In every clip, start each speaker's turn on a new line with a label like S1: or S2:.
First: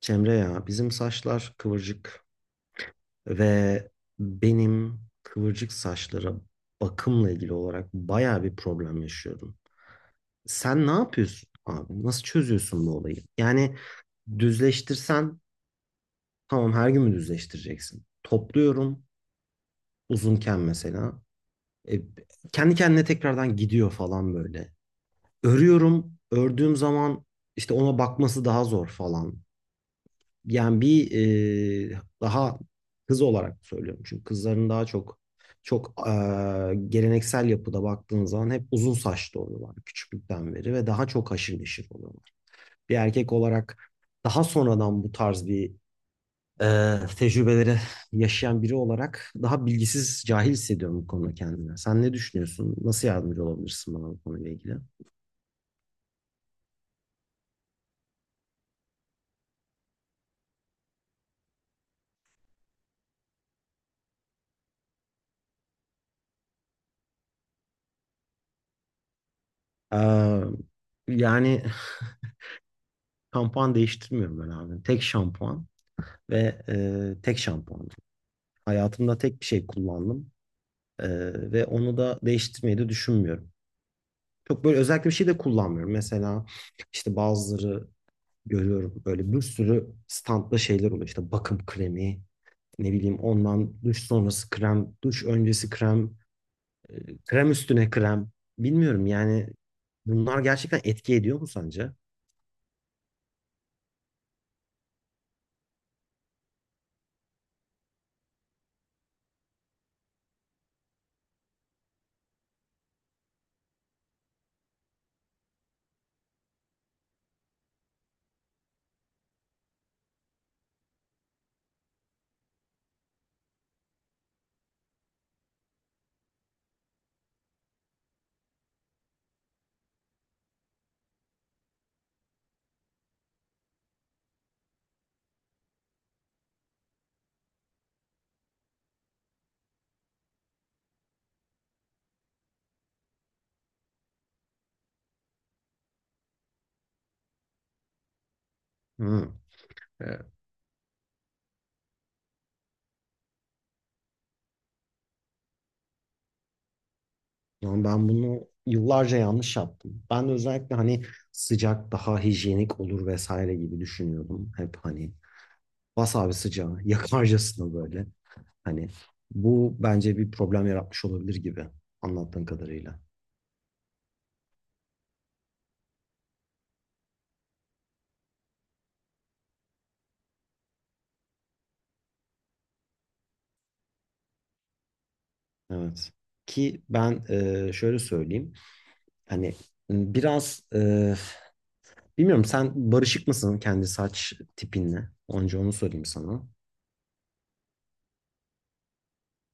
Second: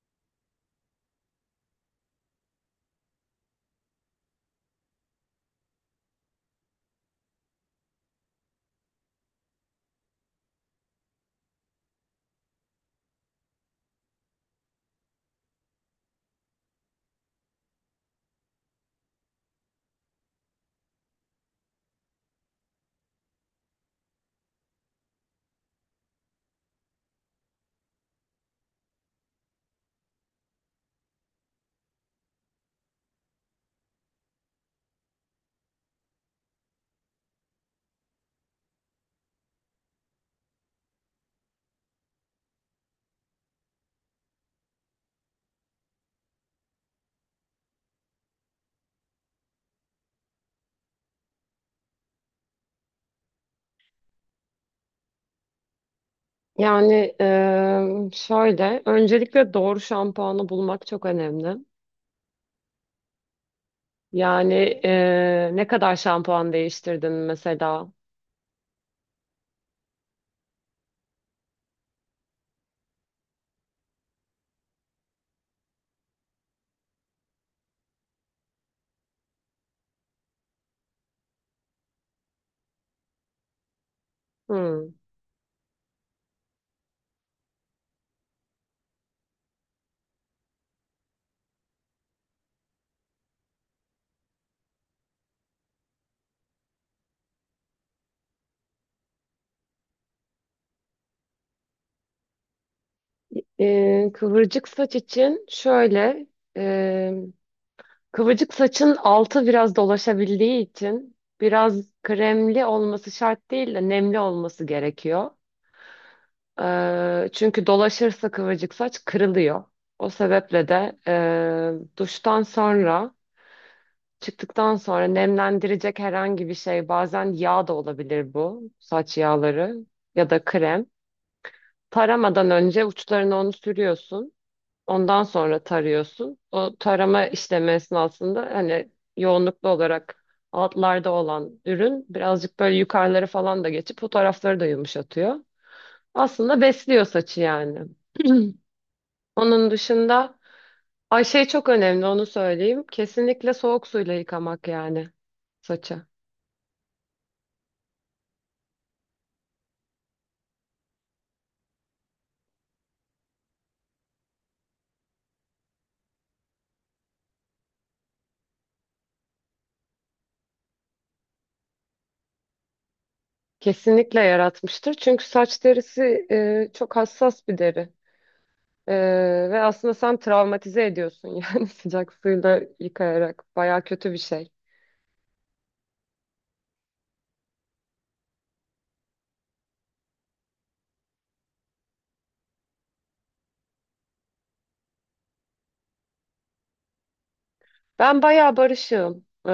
S1: Cemre ya bizim saçlar kıvırcık ve benim kıvırcık saçlara bakımla ilgili olarak bayağı bir problem yaşıyorum. Sen ne yapıyorsun abi? Nasıl çözüyorsun bu olayı? Yani düzleştirsen tamam her gün mü düzleştireceksin? Topluyorum uzunken mesela. E, Kendi kendine tekrardan gidiyor falan böyle. Örüyorum. Ördüğüm zaman işte ona bakması daha zor falan. Yani bir daha kız olarak söylüyorum. Çünkü kızların daha çok çok, geleneksel yapıda baktığın zaman hep uzun saçlı oluyorlar küçüklükten beri ve daha çok haşır neşir oluyorlar. Bir erkek olarak daha sonradan bu tarz bir tecrübeleri yaşayan biri olarak daha bilgisiz, cahil hissediyorum bu konuda kendimi. Sen ne düşünüyorsun? Nasıl yardımcı olabilirsin bana bu konuyla ilgili?
S2: Öncelikle doğru şampuanı bulmak çok önemli. Yani Ne kadar şampuan değiştirdin mesela?
S1: E, Yani şampuan değiştirmiyorum ben abi. Tek şampuan. Ve tek şampuanım. Hayatımda tek bir şey kullandım. E, Ve onu da değiştirmeyi de düşünmüyorum. Çok böyle
S2: Hmm.
S1: özellikle bir şey de kullanmıyorum. Mesela işte bazıları görüyorum böyle bir sürü standta şeyler oluyor. İşte bakım kremi, ne bileyim ondan duş sonrası krem, duş öncesi krem, krem üstüne krem. Bilmiyorum yani bunlar gerçekten etki ediyor mu sence?
S2: Kıvırcık saç için eee, kıvırcık saçın altı biraz dolaşabildiği için biraz kremli olması şart değil de nemli olması gerekiyor. Çünkü dolaşırsa kıvırcık saç kırılıyor. O sebeple de duştan sonra, çıktıktan sonra nemlendirecek herhangi bir şey, bazen yağ da olabilir bu, saç yağları ya da krem. Taramadan önce uçlarına onu sürüyorsun. Ondan sonra tarıyorsun. O tarama işlemi esnasında hani yoğunluklu olarak altlarda olan ürün birazcık böyle yukarıları falan da geçip o tarafları da yumuşatıyor. Aslında besliyor saçı yani.
S1: Hı.
S2: Onun dışında ay şey çok önemli, onu söyleyeyim. Kesinlikle soğuk suyla yıkamak yani saçı.
S1: Yani ben bunu yıllarca yanlış yaptım. Ben de özellikle hani sıcak daha hijyenik olur vesaire gibi düşünüyordum. Hep hani bas abi sıcağı yakarcasına böyle. Hani bu bence bir problem yaratmış olabilir gibi anlattığın kadarıyla.
S2: Kesinlikle yaratmıştır. Çünkü saç derisi çok hassas bir deri. E, ve aslında sen travmatize ediyorsun yani sıcak suyla yıkayarak. Baya kötü bir şey.
S1: Evet. Ki ben, şöyle söyleyeyim. Hani biraz, bilmiyorum sen barışık mısın kendi saç tipinle? Önce onu sorayım sana.
S2: Ben baya barışığım. E,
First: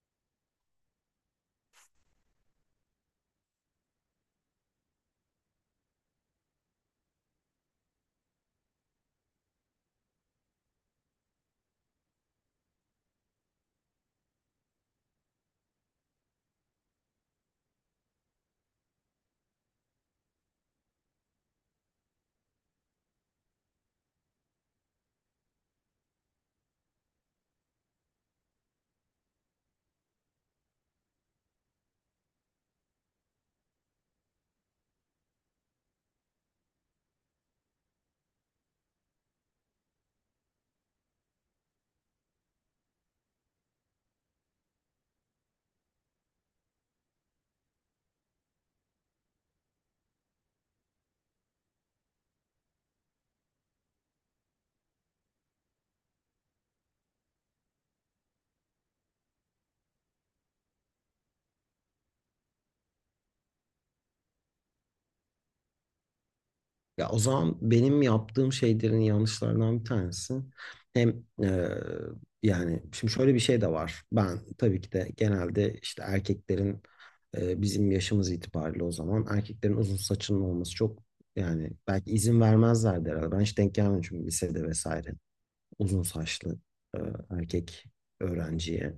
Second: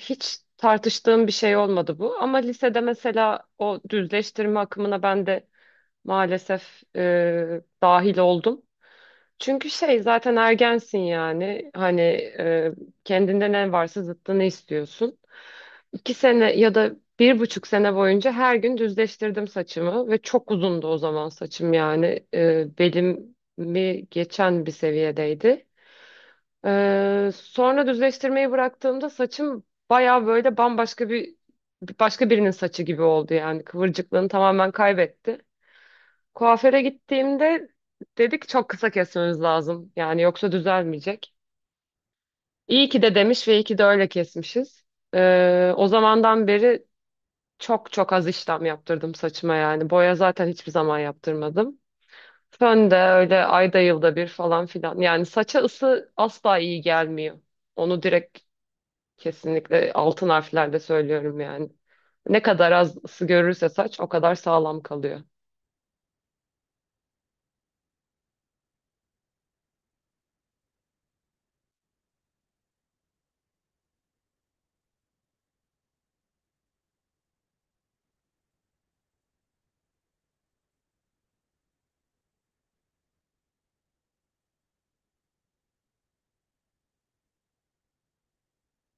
S2: hiç tartıştığım bir şey olmadı bu. Ama lisede mesela o düzleştirme akımına ben de maalesef dahil oldum. Çünkü şey zaten ergensin yani. Hani e, kendinde ne varsa zıttını istiyorsun. 2 sene ya da 1,5 sene boyunca her gün düzleştirdim saçımı ve çok uzundu o zaman saçım yani belimi geçen bir seviyedeydi. Sonra düzleştirmeyi bıraktığımda saçım baya böyle bambaşka, başka birinin saçı gibi oldu yani kıvırcıklığını tamamen kaybetti. Kuaföre gittiğimde dedik çok kısa kesmemiz lazım yani yoksa düzelmeyecek. İyi ki de demiş ve iyi ki de öyle kesmişiz. O zamandan beri çok çok az işlem yaptırdım saçıma yani. Boya zaten hiçbir zaman yaptırmadım. Fön de öyle ayda yılda bir falan filan. Yani saça ısı asla iyi gelmiyor. Onu direkt, kesinlikle altın harflerde söylüyorum yani. Ne kadar az ısı görürse saç o kadar sağlam kalıyor.
S1: Ya o zaman benim yaptığım şeylerin yanlışlarından bir tanesi hem yani şimdi şöyle bir şey de var. Ben tabii ki de genelde işte erkeklerin, bizim yaşımız itibariyle o zaman erkeklerin uzun saçının olması çok, yani belki izin vermezlerdi herhalde. Ben hiç denk gelmedim çünkü lisede vesaire uzun saçlı e, erkek öğrenciye.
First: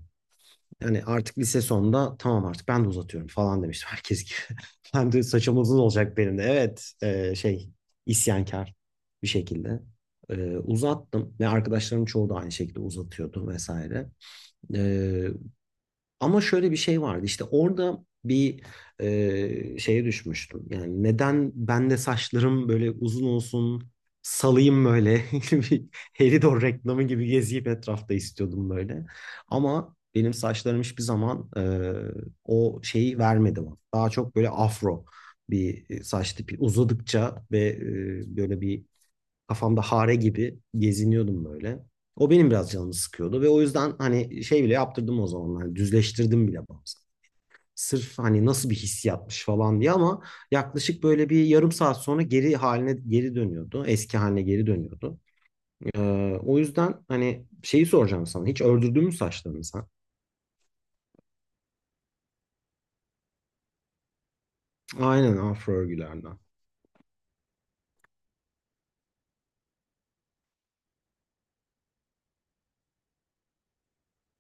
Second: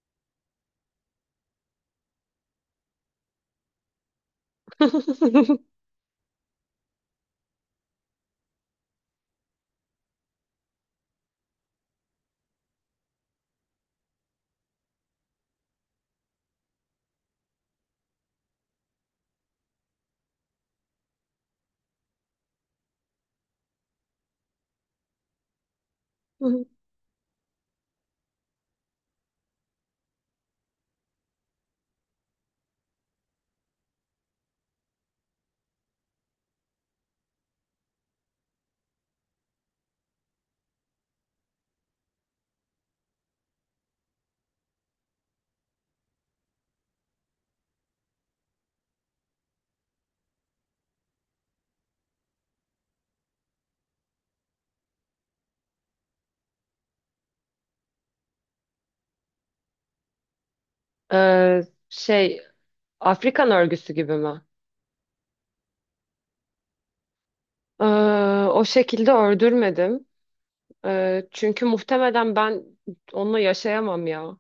S1: Yani artık lise sonunda tamam artık ben de uzatıyorum falan demiştim herkes gibi. Ben de saçım uzun olacak benim de. Evet, şey, isyankar bir şekilde. Uzattım ve arkadaşlarım çoğu da aynı şekilde uzatıyordu vesaire. E, Ama şöyle bir şey vardı işte orada bir şeye düşmüştüm. Yani neden ben de saçlarım böyle uzun olsun salayım böyle bir Helidor reklamı gibi geziyip etrafta istiyordum böyle. Ama benim saçlarım hiçbir zaman o şeyi vermedi bana. Daha çok böyle afro bir saç tipi uzadıkça ve böyle bir, kafamda hare gibi geziniyordum böyle. O benim biraz canımı sıkıyordu ve o yüzden hani şey bile yaptırdım o zamanlar. Düzleştirdim bile bazen. Sırf hani nasıl bir hissiyatmış falan diye ama yaklaşık böyle bir yarım saat sonra geri haline geri dönüyordu. Eski haline geri dönüyordu. Ee, O yüzden hani şeyi soracağım sana. Hiç ördürdün mü saçlarını sen?
S2: Ee, şey, Afrikan örgüsü gibi mi?
S1: Aynen afro örgülerden.
S2: Ee, o şekilde ördürmedim. Çünkü muhtemelen ben onunla yaşayamam ya.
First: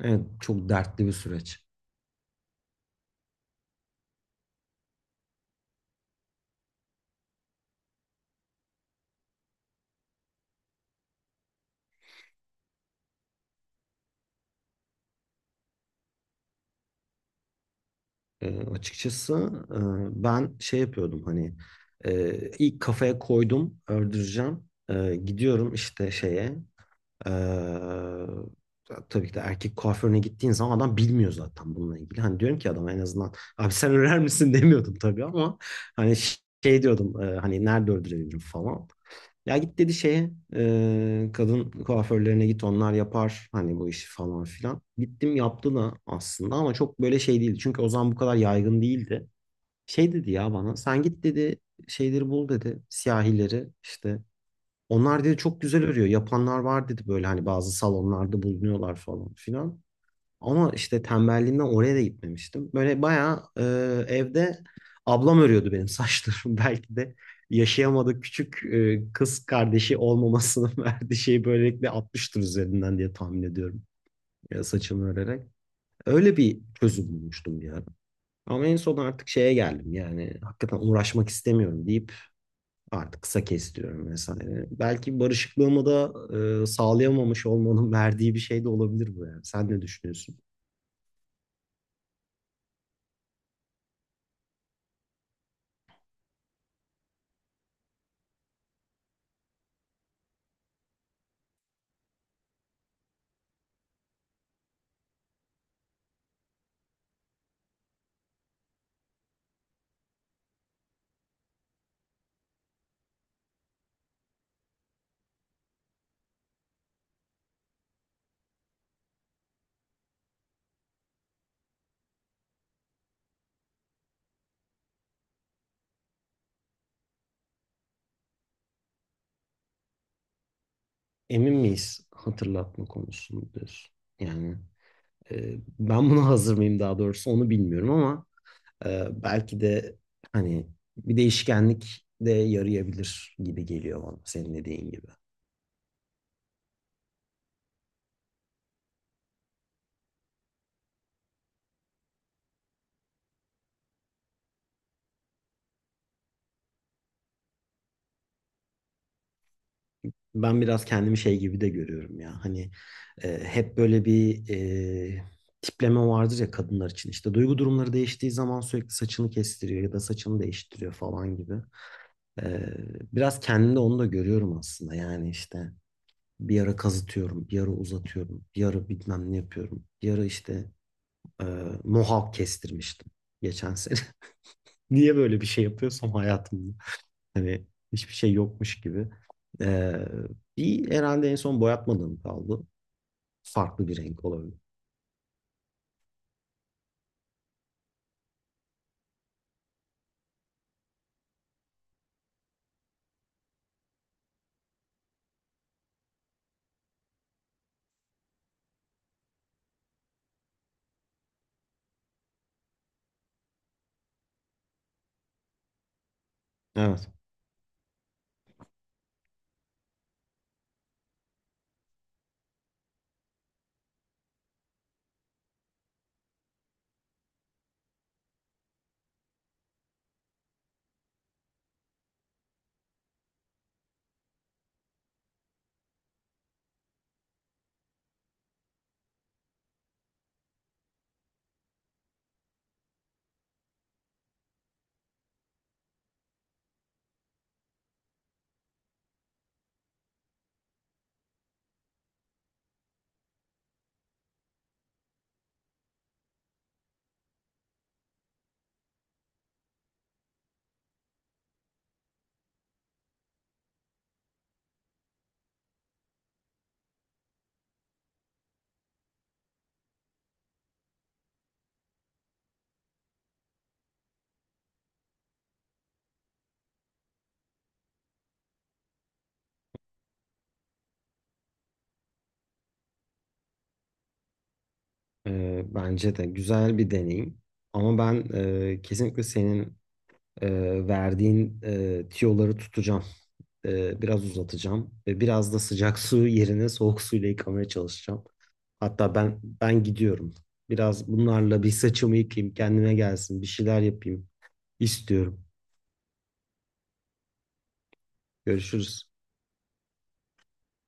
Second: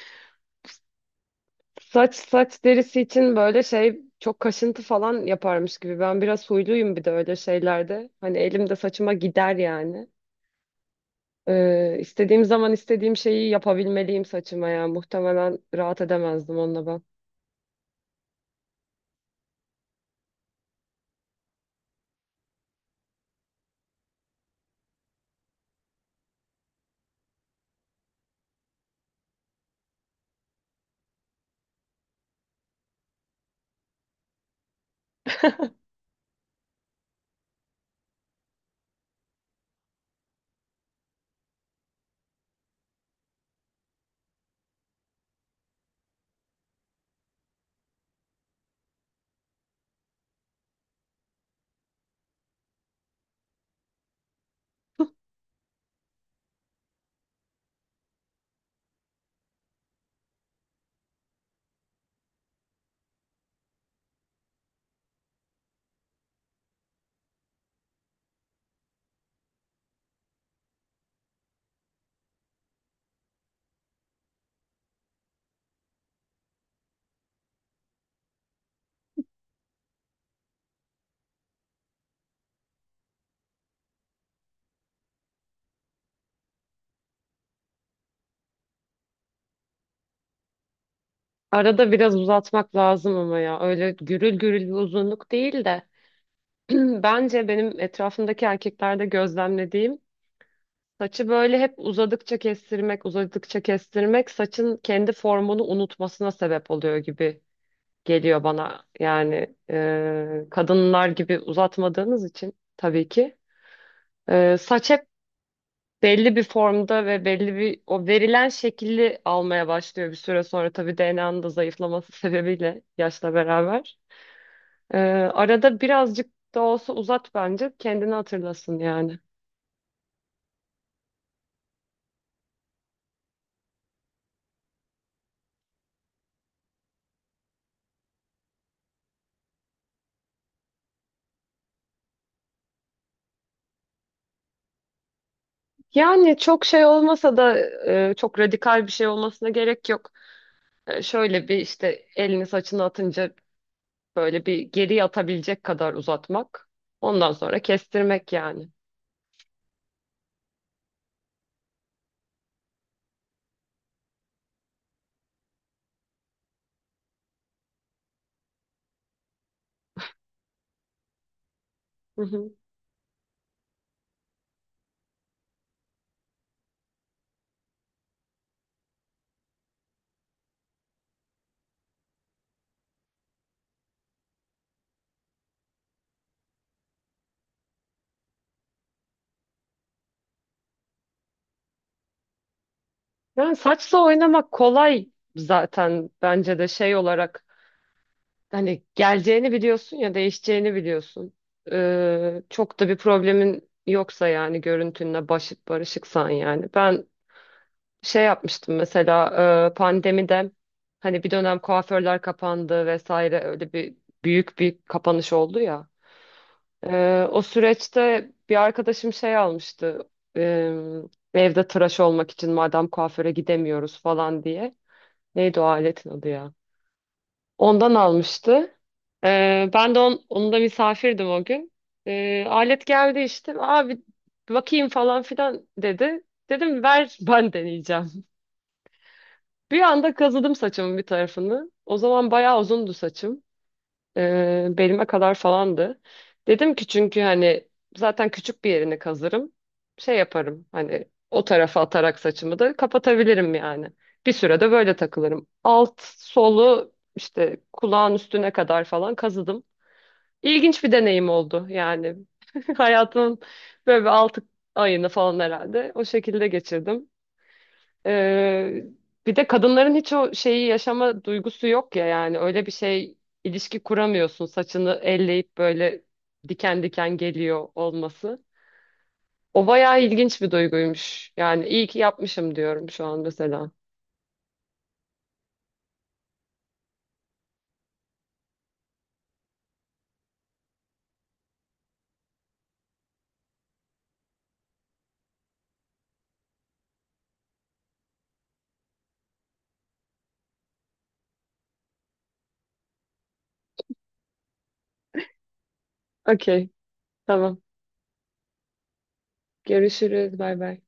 S1: Evet, çok dertli bir süreç.
S2: Saç derisi için böyle şey, çok kaşıntı falan yaparmış gibi. Ben biraz huyluyum bir de öyle şeylerde. Hani elimde saçıma gider yani. İstediğim zaman istediğim şeyi yapabilmeliyim saçıma ya. Muhtemelen rahat edemezdim onunla ben.
S1: Açıkçası e, ben şey yapıyordum hani, ilk kafaya koydum öldüreceğim. Gidiyorum işte şeye, ee, tabii ki de erkek kuaförüne gittiğin zaman adam bilmiyor zaten bununla ilgili. Hani diyorum ki adama en azından abi sen örer misin demiyordum tabii ama hani şey diyordum, hani nerede öldürebilirim falan. Ya git dedi şeye, kadın kuaförlerine git onlar yapar hani bu işi falan filan. Gittim yaptı da aslında ama çok böyle şey değildi. Çünkü o zaman bu kadar yaygın değildi. Şey dedi ya bana, sen git dedi şeyleri bul dedi siyahileri işte onlar dedi çok güzel örüyor. Yapanlar var dedi böyle hani bazı salonlarda bulunuyorlar falan filan. Ama işte tembelliğimden oraya da gitmemiştim. Böyle bayağı evde ablam örüyordu benim saçlarımı. Belki de yaşayamadık küçük kız kardeşi olmamasının verdiği şeyi böylelikle atmıştır üzerinden diye tahmin ediyorum. Ya saçımı örerek. Öyle bir çözüm bulmuştum bir ara. Ama en son artık şeye geldim yani hakikaten uğraşmak istemiyorum deyip artık kısa kestiriyorum vesaire. Belki barışıklığımı da sağlayamamış olmanın verdiği bir şey de olabilir bu yani. Sen ne düşünüyorsun?
S2: Arada biraz uzatmak lazım ama ya. Öyle gürül gürül bir uzunluk değil de. Bence benim etrafımdaki erkeklerde gözlemlediğim, saçı böyle hep uzadıkça kestirmek, uzadıkça kestirmek saçın kendi formunu unutmasına sebep oluyor gibi geliyor bana. Yani kadınlar gibi uzatmadığınız için tabii ki. Saç hep belli bir formda ve belli bir o verilen şekilli almaya başlıyor bir süre sonra. Tabii DNA'nın da zayıflaması sebebiyle yaşla beraber. E, arada birazcık da olsa uzat bence, kendini hatırlasın yani.
S1: Emin miyiz hatırlatma konusunda diyorsun? Yani, ben buna hazır mıyım daha doğrusu onu bilmiyorum ama belki de hani bir değişkenlik de yarayabilir gibi geliyor bana senin dediğin gibi.
S2: Yani çok şey olmasa da çok radikal bir şey olmasına gerek yok. Şöyle bir işte, elini saçını atınca böyle bir geri atabilecek kadar uzatmak. Ondan sonra kestirmek yani.
S1: Ben biraz kendimi şey gibi de görüyorum ya. Hani hep böyle bir e, tipleme vardır ya kadınlar için. İşte duygu durumları değiştiği zaman sürekli saçını kestiriyor ya da saçını değiştiriyor falan gibi.
S2: Hı hı.
S1: E, Biraz kendimde onu da görüyorum aslında. Yani işte bir ara kazıtıyorum, bir ara uzatıyorum, bir ara bilmem ne yapıyorum. Bir ara işte e, mohawk kestirmiştim geçen sene. Niye böyle bir şey yapıyorsam hayatımda. Hani hiçbir şey yokmuş gibi. Ee, Bir herhalde en son boyatmadığım kaldı.
S2: Yani
S1: Farklı bir
S2: saçla
S1: renk
S2: oynamak
S1: olabilir.
S2: kolay zaten, bence de şey olarak hani geleceğini biliyorsun ya, değişeceğini biliyorsun. Çok da bir problemin yoksa yani görüntünle barışıksan yani. Ben şey yapmıştım mesela, pandemide hani bir dönem kuaförler kapandı vesaire, öyle bir büyük bir kapanış oldu ya.
S1: Evet.
S2: O süreçte bir arkadaşım şey almıştı. Ee, Evde tıraş olmak için madem kuaföre gidemiyoruz falan diye. Neydi o aletin adı ya? Ondan almıştı. Ben de on, onun da misafirdim o gün. Alet geldi işte. Abi bakayım falan filan dedi. Dedim ver, ben deneyeceğim. Bir anda kazıdım saçımın bir tarafını. O zaman bayağı uzundu saçım, belime kadar falandı. Dedim ki çünkü hani zaten küçük bir yerini kazırım. Şey yaparım hani, o tarafa atarak saçımı da kapatabilirim yani. Bir sürede böyle takılırım. Alt solu işte kulağın üstüne kadar falan kazıdım. İlginç bir deneyim oldu yani. Hayatımın böyle bir 6 ayını falan herhalde o şekilde geçirdim. Ee, bir de kadınların hiç o şeyi yaşama duygusu yok ya yani, öyle bir şey, ilişki kuramıyorsun saçını elleyip, böyle diken diken geliyor olması. O bayağı ilginç bir duyguymuş. Yani iyi ki yapmışım diyorum şu an mesela.
S1: Bence de güzel bir deneyim. Ama ben kesinlikle senin e, verdiğin tiyoları tutacağım. Biraz uzatacağım. Ve biraz da sıcak su yerine soğuk suyla yıkamaya çalışacağım. Hatta ben gidiyorum. Biraz bunlarla bir saçımı yıkayayım, kendime gelsin, bir şeyler yapayım istiyorum.
S2: Okey, tamam.
S1: Görüşürüz.
S2: Görüşürüz. Bay bay.